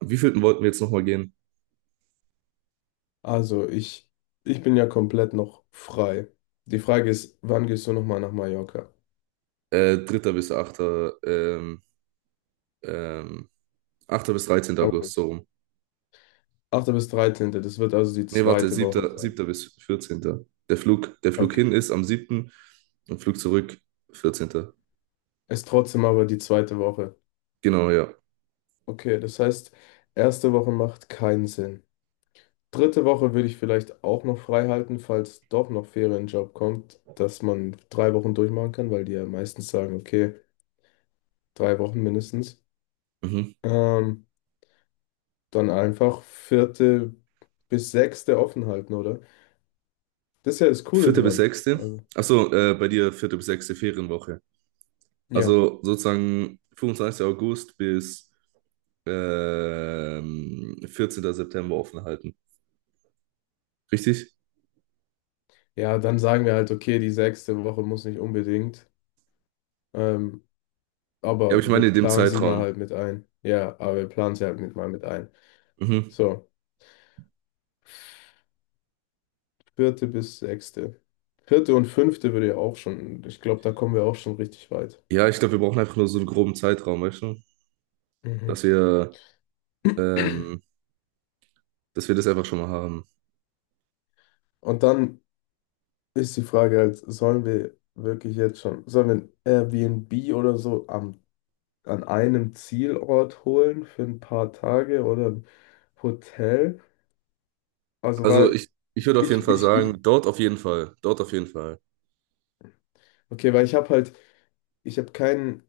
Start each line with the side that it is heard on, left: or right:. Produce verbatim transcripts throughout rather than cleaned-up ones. right: Wie vielten wollten wir jetzt nochmal gehen?
left: Also ich, ich bin ja komplett noch frei. Die Frage ist, wann gehst du nochmal nach Mallorca?
right: Äh, dritter bis acht. Ähm, ähm, achten bis dreizehnten August, so
left: August.
right: rum.
left: achten bis dreizehnten. Das wird also die
right: Nee, warte,
left: zweite Woche
right: siebter,
left: sein.
right: siebter bis vierzehn. Der Flug, der Flug
left: Okay.
right: hin ist am siebten, und Flug zurück vierzehnten.
left: Ist trotzdem aber die zweite Woche.
right: Genau, ja.
left: Okay, das heißt, erste Woche macht keinen Sinn. Dritte Woche würde ich vielleicht auch noch frei halten, falls doch noch Ferienjob kommt, dass man drei Wochen durchmachen kann, weil die ja meistens sagen, okay, drei Wochen mindestens.
right: Mhm.
left: Ähm, Dann einfach vierte bis sechste offen halten, oder? Das ist ja das Coole
right: vierte bis
left: dran.
right: sechste.
left: Also,
right: Achso, äh, bei dir vierte bis sechste Ferienwoche.
left: ja.
right: Also sozusagen fünfundzwanzigsten August bis ähm, vierzehnten September offen halten. Richtig?
left: Ja, dann sagen wir halt, okay, die sechste Woche muss nicht unbedingt. Ähm,
right: Ja, aber ich
left: aber
right: meine
left: wir
right: in dem
left: planen sie mal
right: Zeitraum.
left: halt mit ein. Ja, aber wir planen sie halt mit mal mit ein.
right: Mhm.
left: So, vierte bis sechste. Vierte und fünfte würde ja auch schon, ich glaube, da kommen wir auch schon richtig weit.
right: Ja, ich glaube, wir brauchen einfach nur so einen groben Zeitraum, weißt du?
left: Mhm.
right: Dass wir, ähm, dass wir das einfach schon mal haben.
left: Und dann ist die Frage halt, sollen wir wirklich jetzt schon, sollen wir ein Airbnb oder so am, an einem Zielort holen für ein paar Tage oder ein Hotel? Also,
right: Also
left: weil.
right: ich, ich würde auf jeden
left: ich,
right: Fall
left: ich,
right: sagen,
left: ich,
right: dort auf jeden Fall. Dort auf jeden Fall.
left: okay, weil ich habe halt, ich habe kein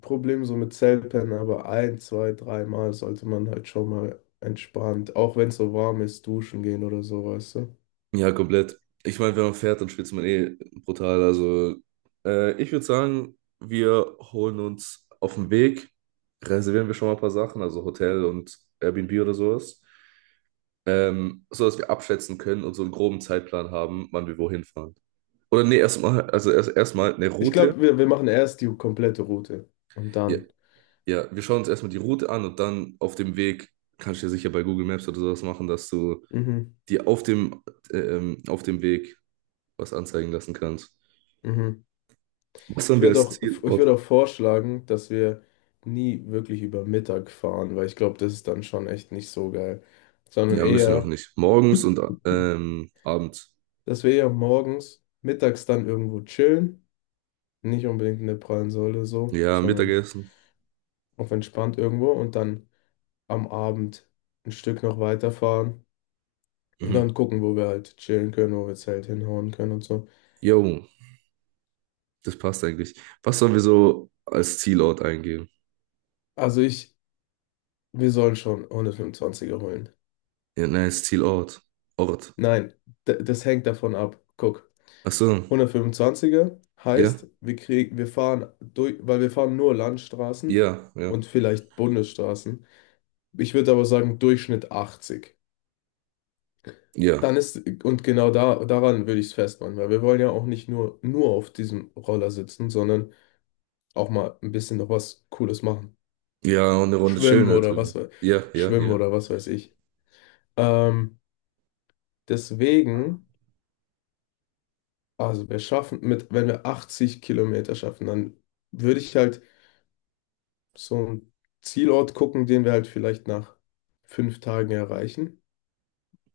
left: Problem so mit Selpen, aber ein, zwei, dreimal sollte man halt schon mal entspannt, auch wenn es so warm ist, duschen gehen oder so, weißt du?
right: Ja, komplett. Ich meine, wenn man fährt, dann schwitzt man eh brutal. Also äh, ich würde sagen, wir holen uns auf dem Weg, reservieren wir schon mal ein paar Sachen, also Hotel und Airbnb oder sowas. Ähm, so dass wir abschätzen können und so einen groben Zeitplan haben, wann wir wohin fahren. Oder nee, erstmal, also erst erstmal eine
left: Ich
right: Route.
left: glaube, wir, wir machen erst die komplette Route und
right: Ja,
left: dann.
right: ja, wir schauen uns erstmal die Route an und dann auf dem Weg kannst du ja sicher bei Google Maps oder sowas machen, dass du
left: Mhm,
right: dir auf dem, ähm, auf dem Weg was anzeigen lassen kannst.
left: mhm.
right: Was haben
left: Ich
right: wir
left: würde
right: als
left: auch, ich
right: Zielort?
left: würde auch vorschlagen, dass wir nie wirklich über Mittag fahren, weil ich glaube, das ist dann schon echt nicht so geil, sondern
right: Ja, müssen wir auch
left: eher,
right: nicht. Morgens und ähm, abends.
left: dass wir eher morgens, mittags dann irgendwo chillen. Nicht unbedingt in der prallen Säule so,
right: Ja,
left: sondern
right: Mittagessen.
left: auf entspannt irgendwo und dann am Abend ein Stück noch weiterfahren und
right: Mhm.
left: dann gucken, wo wir halt chillen können, wo wir Zelt hinhauen können und so.
right: Jo, das passt eigentlich. Was sollen wir so als Zielort eingeben?
left: Also ich, wir sollen schon hundertfünfundzwanziger holen.
right: Ja, nein, als Zielort. Ort.
left: Nein, d- das hängt davon ab. Guck,
right: Ach so,
left: hundertfünfundzwanziger
right: ja,
left: heißt, wir kriegen, wir fahren durch, weil wir fahren nur Landstraßen
right: ja, ja,
left: und vielleicht Bundesstraßen. Ich würde aber sagen, Durchschnitt achtzig.
right: ja.
left: Dann ist, und genau da, daran würde ich es festmachen, weil wir wollen ja auch nicht nur, nur auf diesem Roller sitzen, sondern auch mal ein bisschen noch was Cooles machen.
right: Ja, und eine Runde chillen
left: Schwimmen
right: halt
left: oder was,
right: irgendwie.
left: we-
right: Ja, ja,
left: schwimmen
right: ja.
left: oder was weiß ich. Ähm, Deswegen, also wir schaffen mit, wenn wir achtzig Kilometer schaffen, dann würde ich halt so einen Zielort gucken, den wir halt vielleicht nach fünf Tagen erreichen.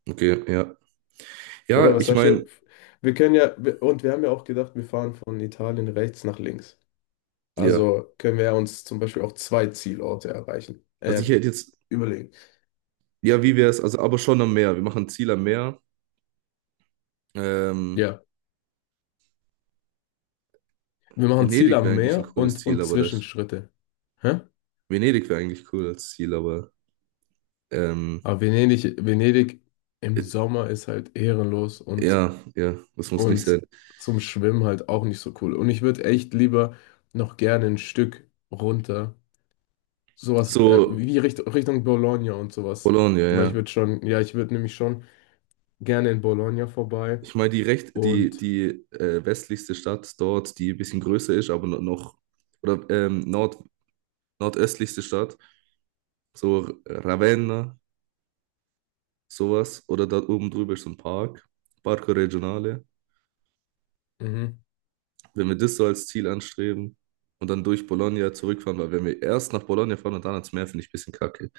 right: Okay, ja.
left: Oder
right: Ja,
left: was
right: ich
left: sagst du?
right: meine,
left: Wir können ja, wir- und wir haben ja auch gedacht, wir fahren von Italien rechts nach links.
right: ja,
left: Also können wir uns zum Beispiel auch zwei Zielorte erreichen,
right: also ich
left: äh,
right: hätte jetzt,
left: überlegen.
right: ja, wie wäre es, also aber schon am Meer. Wir machen ein Ziel am Meer. Ähm,
left: Ja, wir machen Ziel
right: Venedig
left: am
right: wäre eigentlich ein
left: Meer
right: cooles
left: und,
right: Ziel,
left: und
right: aber das,
left: Zwischenschritte. Hä?
right: Venedig wäre eigentlich cool als Ziel, aber ähm,
left: Aber Venedig, Venedig im
right: it-
left: Sommer ist halt ehrenlos und,
right: ja, ja, das muss nicht
left: und
right: sein.
left: zum Schwimmen halt auch nicht so cool. Und ich würde echt lieber noch gerne ein Stück runter, sowas äh,
right: So,
left: wie Richt Richtung Bologna und sowas.
right: Bologna,
left: Weil ich
right: ja.
left: würde schon, ja, ich würde nämlich schon gerne in Bologna vorbei
right: Ich meine, die recht, die,
left: und
right: die äh, westlichste Stadt dort, die ein bisschen größer ist, aber no- noch, oder ähm, Nord, nordöstlichste Stadt, so Ravenna, sowas, oder da oben drüber ist so ein Park, Parco Regionale.
left: mhm.
right: Wenn wir das so als Ziel anstreben und dann durch Bologna zurückfahren, weil wenn wir erst nach Bologna fahren und dann ans Meer, finde ich ein bisschen kacke.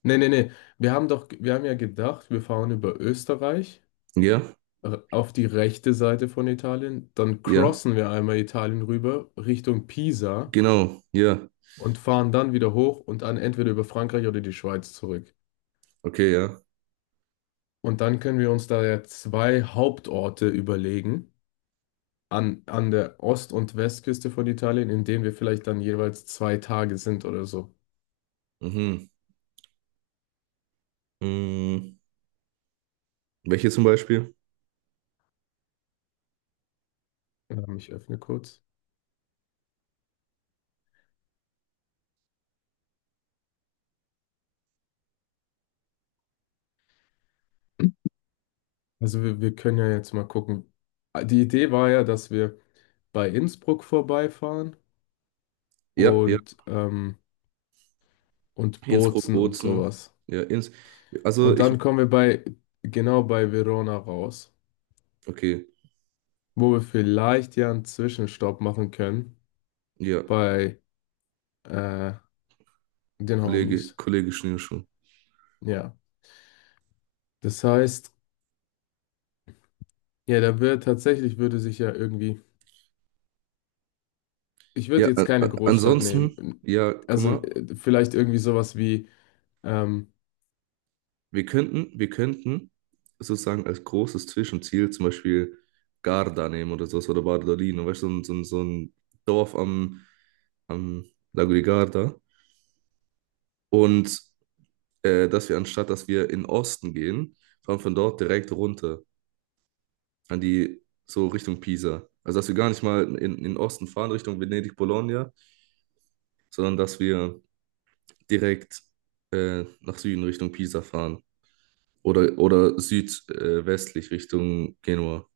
left: Nee, nee, nee. Wir haben doch, wir haben ja gedacht, wir fahren über Österreich
right: Ja,
left: äh, auf die rechte Seite von Italien, dann
right: ja,
left: crossen wir einmal Italien rüber Richtung Pisa
right: genau, ja,
left: und fahren dann wieder hoch und dann entweder über Frankreich oder die Schweiz zurück.
right: okay, ja.
left: Und dann können wir uns da ja zwei Hauptorte überlegen an, an der Ost- und Westküste von Italien, in denen wir vielleicht dann jeweils zwei Tage sind oder so.
right: Mhm. Mhm. Welche zum Beispiel?
left: Ähm, ich öffne kurz. Also wir, wir können ja jetzt mal gucken. Ah, die Idee war ja, dass wir bei Innsbruck vorbeifahren
right: Ja, ja,
left: und, ähm, und
right: Innsbruck,
left: Bozen und
right: Bozen,
left: sowas.
right: ja, Inns also
left: Und
right: ich,
left: dann kommen wir bei, genau bei Verona raus,
right: okay,
left: wo wir vielleicht ja einen Zwischenstopp machen können
right: ja,
left: bei äh, den
right: Kollege,
left: Homies.
right: Kollege Schnürschuh.
left: Ja, das heißt, ja, da wird tatsächlich, würde sich ja irgendwie, ich
right: Ja,
left: würde jetzt
right: a-
left: keine
right: a-
left: Großstadt
right: ansonsten,
left: nehmen.
right: ja, guck
left: Also
right: mal,
left: äh, vielleicht irgendwie sowas wie, ähm,
right: Wir könnten, wir könnten sozusagen als großes Zwischenziel zum Beispiel Garda nehmen oder sowas oder Bardolino, weißt du, so ein, so ein, so ein Dorf am, am Lago di Garda. Und äh, dass wir anstatt, dass wir in den Osten gehen, fahren von dort direkt runter an die, so Richtung Pisa. Also dass wir gar nicht mal in, in den Osten fahren, Richtung Venedig, Bologna, sondern dass wir direkt äh, nach Süden Richtung Pisa fahren. Oder, oder südwestlich äh, westlich Richtung Genua.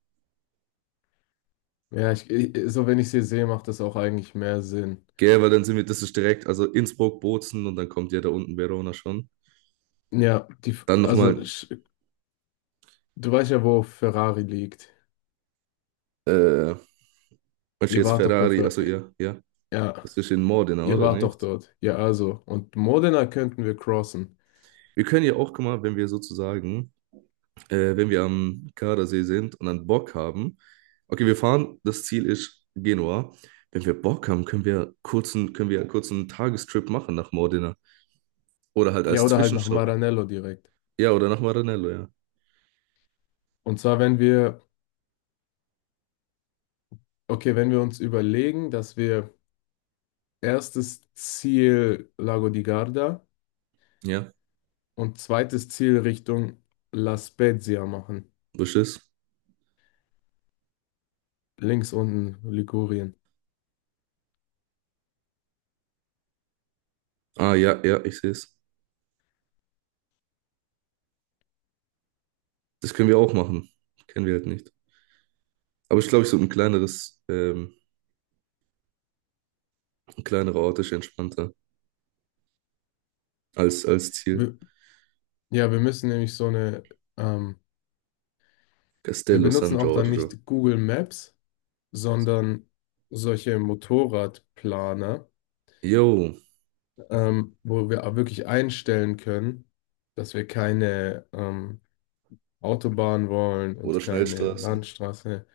left: ja, ich, ich- so wenn ich sie sehe, macht das auch eigentlich mehr Sinn.
right: Gell, weil dann sind wir, das ist direkt, also Innsbruck, Bozen und dann kommt ja da unten Verona schon.
left: Ja, die,
right: Dann
left: also
right: nochmal,
left: du weißt ja, wo Ferrari liegt.
right: äh, was ist
left: Ihr
right: jetzt
left: wart doch bei
right: Ferrari,
left: Fer
right: also ja, ja,
left: ja,
right: das ist in Modena,
left: ihr
right: oder
left: wart doch
right: nicht?
left: dort. Ja, also. Und Modena könnten wir crossen.
right: Wir können ja auch, guck mal, wenn wir sozusagen, äh, wenn wir am Gardasee sind und dann Bock haben, okay, wir fahren, das Ziel ist Genua. Wenn wir Bock haben, können wir kurzen, können wir einen kurzen Tagestrip machen nach Modena. Oder halt
left: Ja,
right: als
left: oder halt nach
right: Zwischenstopp.
left: Maranello direkt.
right: Ja, oder nach Maranello, ja.
left: Und zwar, wenn wir, okay, wenn wir uns überlegen, dass wir erstes Ziel Lago di Garda
right: Ja,
left: und zweites Ziel Richtung La Spezia machen.
right: was ist?
left: Links unten Ligurien.
right: Ah, ja, ja, ich sehe es. Das können wir auch machen. Kennen wir halt nicht. Aber ich glaube, ich so ein kleineres, ähm, ein kleinerer Ort ist entspannter als, als Ziel.
left: Wir, ja, wir müssen nämlich so eine, ähm, wir
right: Castello San
left: benutzen auch dann
right: Giorgio.
left: nicht Google Maps, sondern solche Motorradplaner,
right: Jo.
left: ähm, wo wir auch wirklich einstellen können, dass wir keine ähm, Autobahn wollen und
right: Oder
left: keine
right: Schnellstraßen.
left: Landstraße.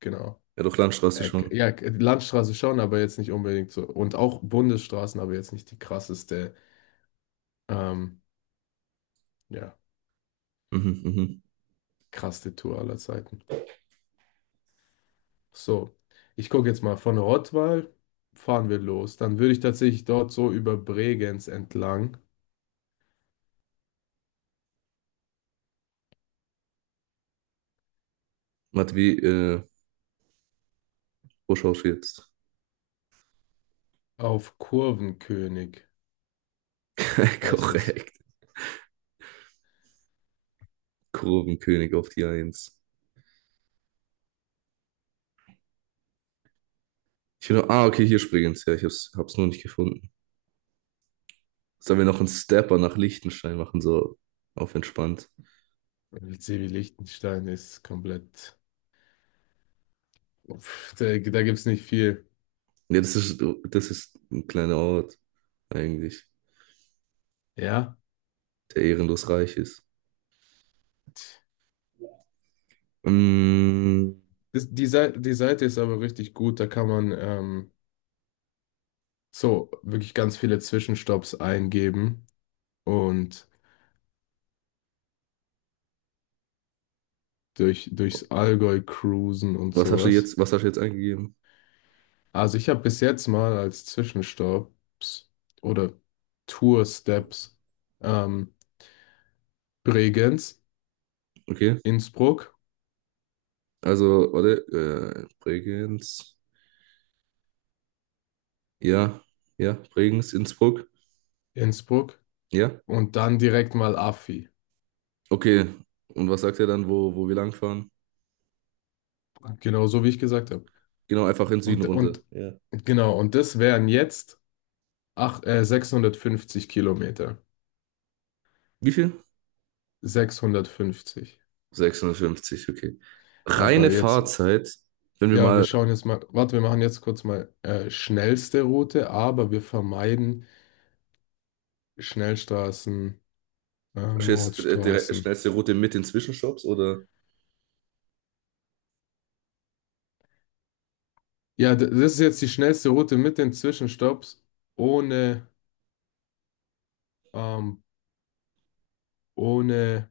left: Genau.
right: Ja, doch Landstraße
left: Äh, k-
right: schon.
left: ja, k- Landstraße schon, aber jetzt nicht unbedingt so. Und auch Bundesstraßen, aber jetzt nicht die krasseste, ähm, ja,
right: Mhm, mhm.
left: krasseste Tour aller Zeiten. So, ich gucke jetzt mal von Rottweil. Fahren wir los. Dann würde ich tatsächlich dort so über Bregenz entlang
right: Warte, wie, äh, wo schaust du jetzt?
left: auf Kurvenkönig, heißt es.
right: Korrekt. Kurvenkönig auf die Eins. Ich will noch, ah, okay, hier springen's. Ja, ich hab's, hab's nur nicht gefunden. Sollen wir noch einen Stepper nach Liechtenstein machen, so auf entspannt?
left: L C wie Liechtenstein ist komplett. Uff, da da gibt es nicht viel.
right: Ja, das ist, das ist ein kleiner Ort, eigentlich,
left: Ja.
right: der ehrenlos reich ist. Mm,
left: Das, die, Seite, die Seite ist aber richtig gut. Da kann man ähm, so wirklich ganz viele Zwischenstopps eingeben und durch, durchs Allgäu cruisen und
right: Was hast du
left: sowas.
right: jetzt, was hast du jetzt eingegeben?
left: Also ich habe bis jetzt mal als Zwischenstopps oder Tour-Steps ähm, Bregenz,
right: Okay,
left: Innsbruck,
right: also, warte, äh, Bregenz, ja, ja, Bregenz, Innsbruck,
left: Innsbruck
right: ja,
left: und dann direkt mal Affi.
right: okay. Und was sagt er dann, wo, wo wir langfahren?
left: Genau so wie ich gesagt habe.
right: Genau, einfach in den Süden
left: Und,
right: runter.
left: und
right: Ja.
left: genau, und das wären jetzt ach, äh, sechshundertfünfzig Kilometer.
right: Wie viel?
left: Sechshundertfünfzig.
right: sechshundertfünfzig, okay. Reine
left: Aber jetzt,
right: Fahrzeit, wenn wir
left: ja, wir
right: mal,
left: schauen jetzt mal, warte, wir machen jetzt kurz mal äh, schnellste Route, aber wir vermeiden Schnellstraßen, äh,
right: verstehst, äh, direkt-
left: Mautstraßen.
right: schnellste Route mit den Zwischenstopps oder?
left: Ja, d- das ist jetzt die schnellste Route mit den Zwischenstopps ohne, ähm, ohne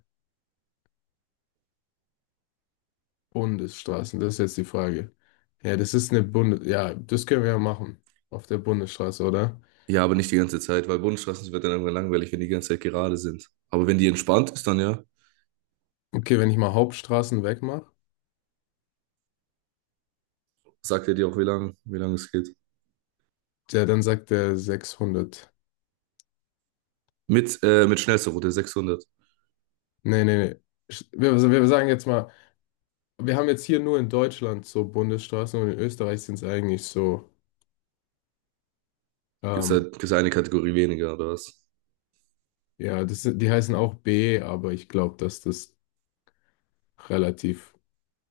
left: Bundesstraßen. Das ist jetzt die Frage. Ja, das ist eine Bundes, ja, das können wir ja machen auf der Bundesstraße, oder?
right: Ja, aber nicht die ganze Zeit, weil Bundesstraßen wird dann irgendwann langweilig, wenn die ganze Zeit gerade sind. Aber wenn die entspannt ist, dann ja,
left: Okay, wenn ich mal Hauptstraßen wegmache,
right: sagt er dir auch, wie lang, wie lang es geht.
left: ja, dann sagt der sechshundert.
right: Mit, äh, mit schnellster Route sechshundert.
left: Nee, nee, nee. Sch- Wir, also wir sagen jetzt mal, wir haben jetzt hier nur in Deutschland so Bundesstraßen und in Österreich sind es eigentlich so,
right: Gibt es
left: ähm,
right: halt, gibt's eine Kategorie weniger oder was?
left: ja, das, sind- die heißen auch B, aber ich glaube, dass das relativ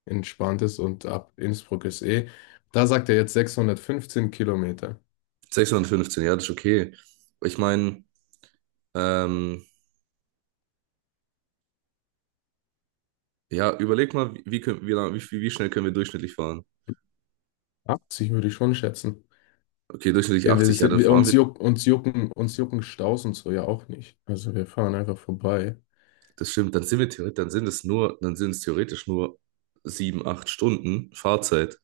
left: entspannt ist und ab Innsbruck ist E. Da sagt er jetzt sechshundertfünfzehn Kilometer.
right: Sechshundertfünfzehn, ja, das ist okay. Ich meine, ähm, ja, überleg mal, wie, wie, können- wie, lang- wie, wie wie schnell können wir durchschnittlich fahren?
left: achtzig würde ich schon schätzen.
right: Okay, durchschnittlich
left: Wir, wir
right: achtzig, ja,
left: sind,
right: dann
left: wir,
right: fahren
left: uns
right: wir,
left: juck, uns jucken, uns jucken Staus und so ja auch nicht. Also wir fahren einfach vorbei.
right: das stimmt, dann sind wir theoretisch, dann sind es nur, dann sind es theoretisch nur sieben acht Stunden Fahrzeit.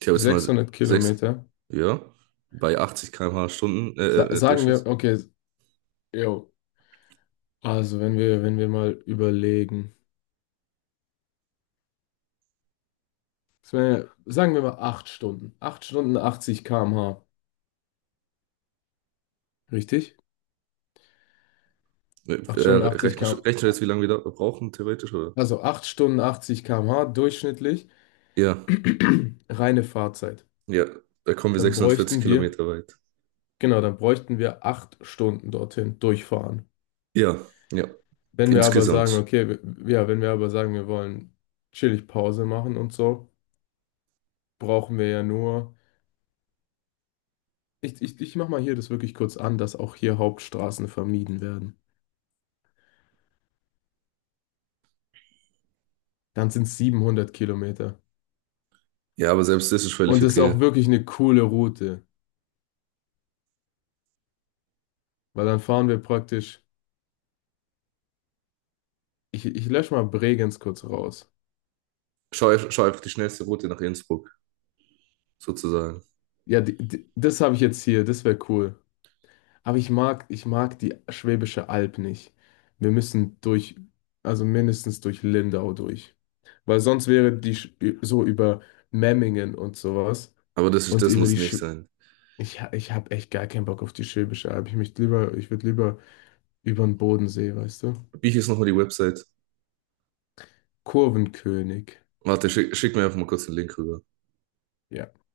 right: Ich habe jetzt mal
left: sechshundert
right: sechs
left: Kilometer.
right: ja, bei achtzig Kilometer pro Stunde Stunden,
left: Sa
right: äh, äh, äh,
left: Sagen wir,
right: Durchschnitt.
left: okay, jo, also wenn wir, wenn wir, mal überlegen. Es wär- Sagen wir mal acht Stunden. Acht Stunden achtzig Kilometer pro Stunde. Richtig?
right: Äh,
left: Acht Stunden achtzig
right: rechnen,
left: km,
right: rechnen wir jetzt, wie lange wir da brauchen, theoretisch, oder?
left: also acht Stunden achtzig Kilometer pro Stunde durchschnittlich,
right: Ja,
left: reine Fahrzeit.
right: ja, da kommen wir
left: Dann
right: sechshundertvierzig
left: bräuchten wir,
right: Kilometer weit.
left: genau, dann bräuchten wir acht Stunden dorthin durchfahren.
right: Ja, ja.
left: Wenn wir aber sagen,
right: Insgesamt.
left: okay, w- ja, wenn wir aber sagen, wir wollen chillig Pause machen und so, brauchen wir ja nur, ich, ich, ich mach mal hier das wirklich kurz an, dass auch hier Hauptstraßen vermieden werden. Dann sind es siebenhundert Kilometer.
right: Ja, aber selbst das ist völlig
left: Und das ist auch
right: okay.
left: wirklich eine coole Route, weil dann fahren wir praktisch, ich, ich lösche mal Bregenz kurz raus.
right: Schau, einf- schau einfach die schnellste Route nach Innsbruck, sozusagen.
left: Ja, die, die, das habe ich jetzt hier, das wäre cool. Aber ich mag, ich mag die Schwäbische Alb nicht. Wir müssen durch, also mindestens durch Lindau durch. Weil sonst wäre die Sch- so über Memmingen und sowas
right: Aber das ist,
left: und
right: das
left: über
right: muss
left: die Sch
right: nicht sein.
left: ich, ha- ich habe echt gar keinen Bock auf die Schwäbische Alb. Ich möchte lieber, ich würde lieber über den Bodensee, weißt du?
right: Wie hieß nochmal die Website?
left: Kurvenkönig.
right: Warte, schick, schick mir einfach mal kurz den Link rüber.
left: Ja.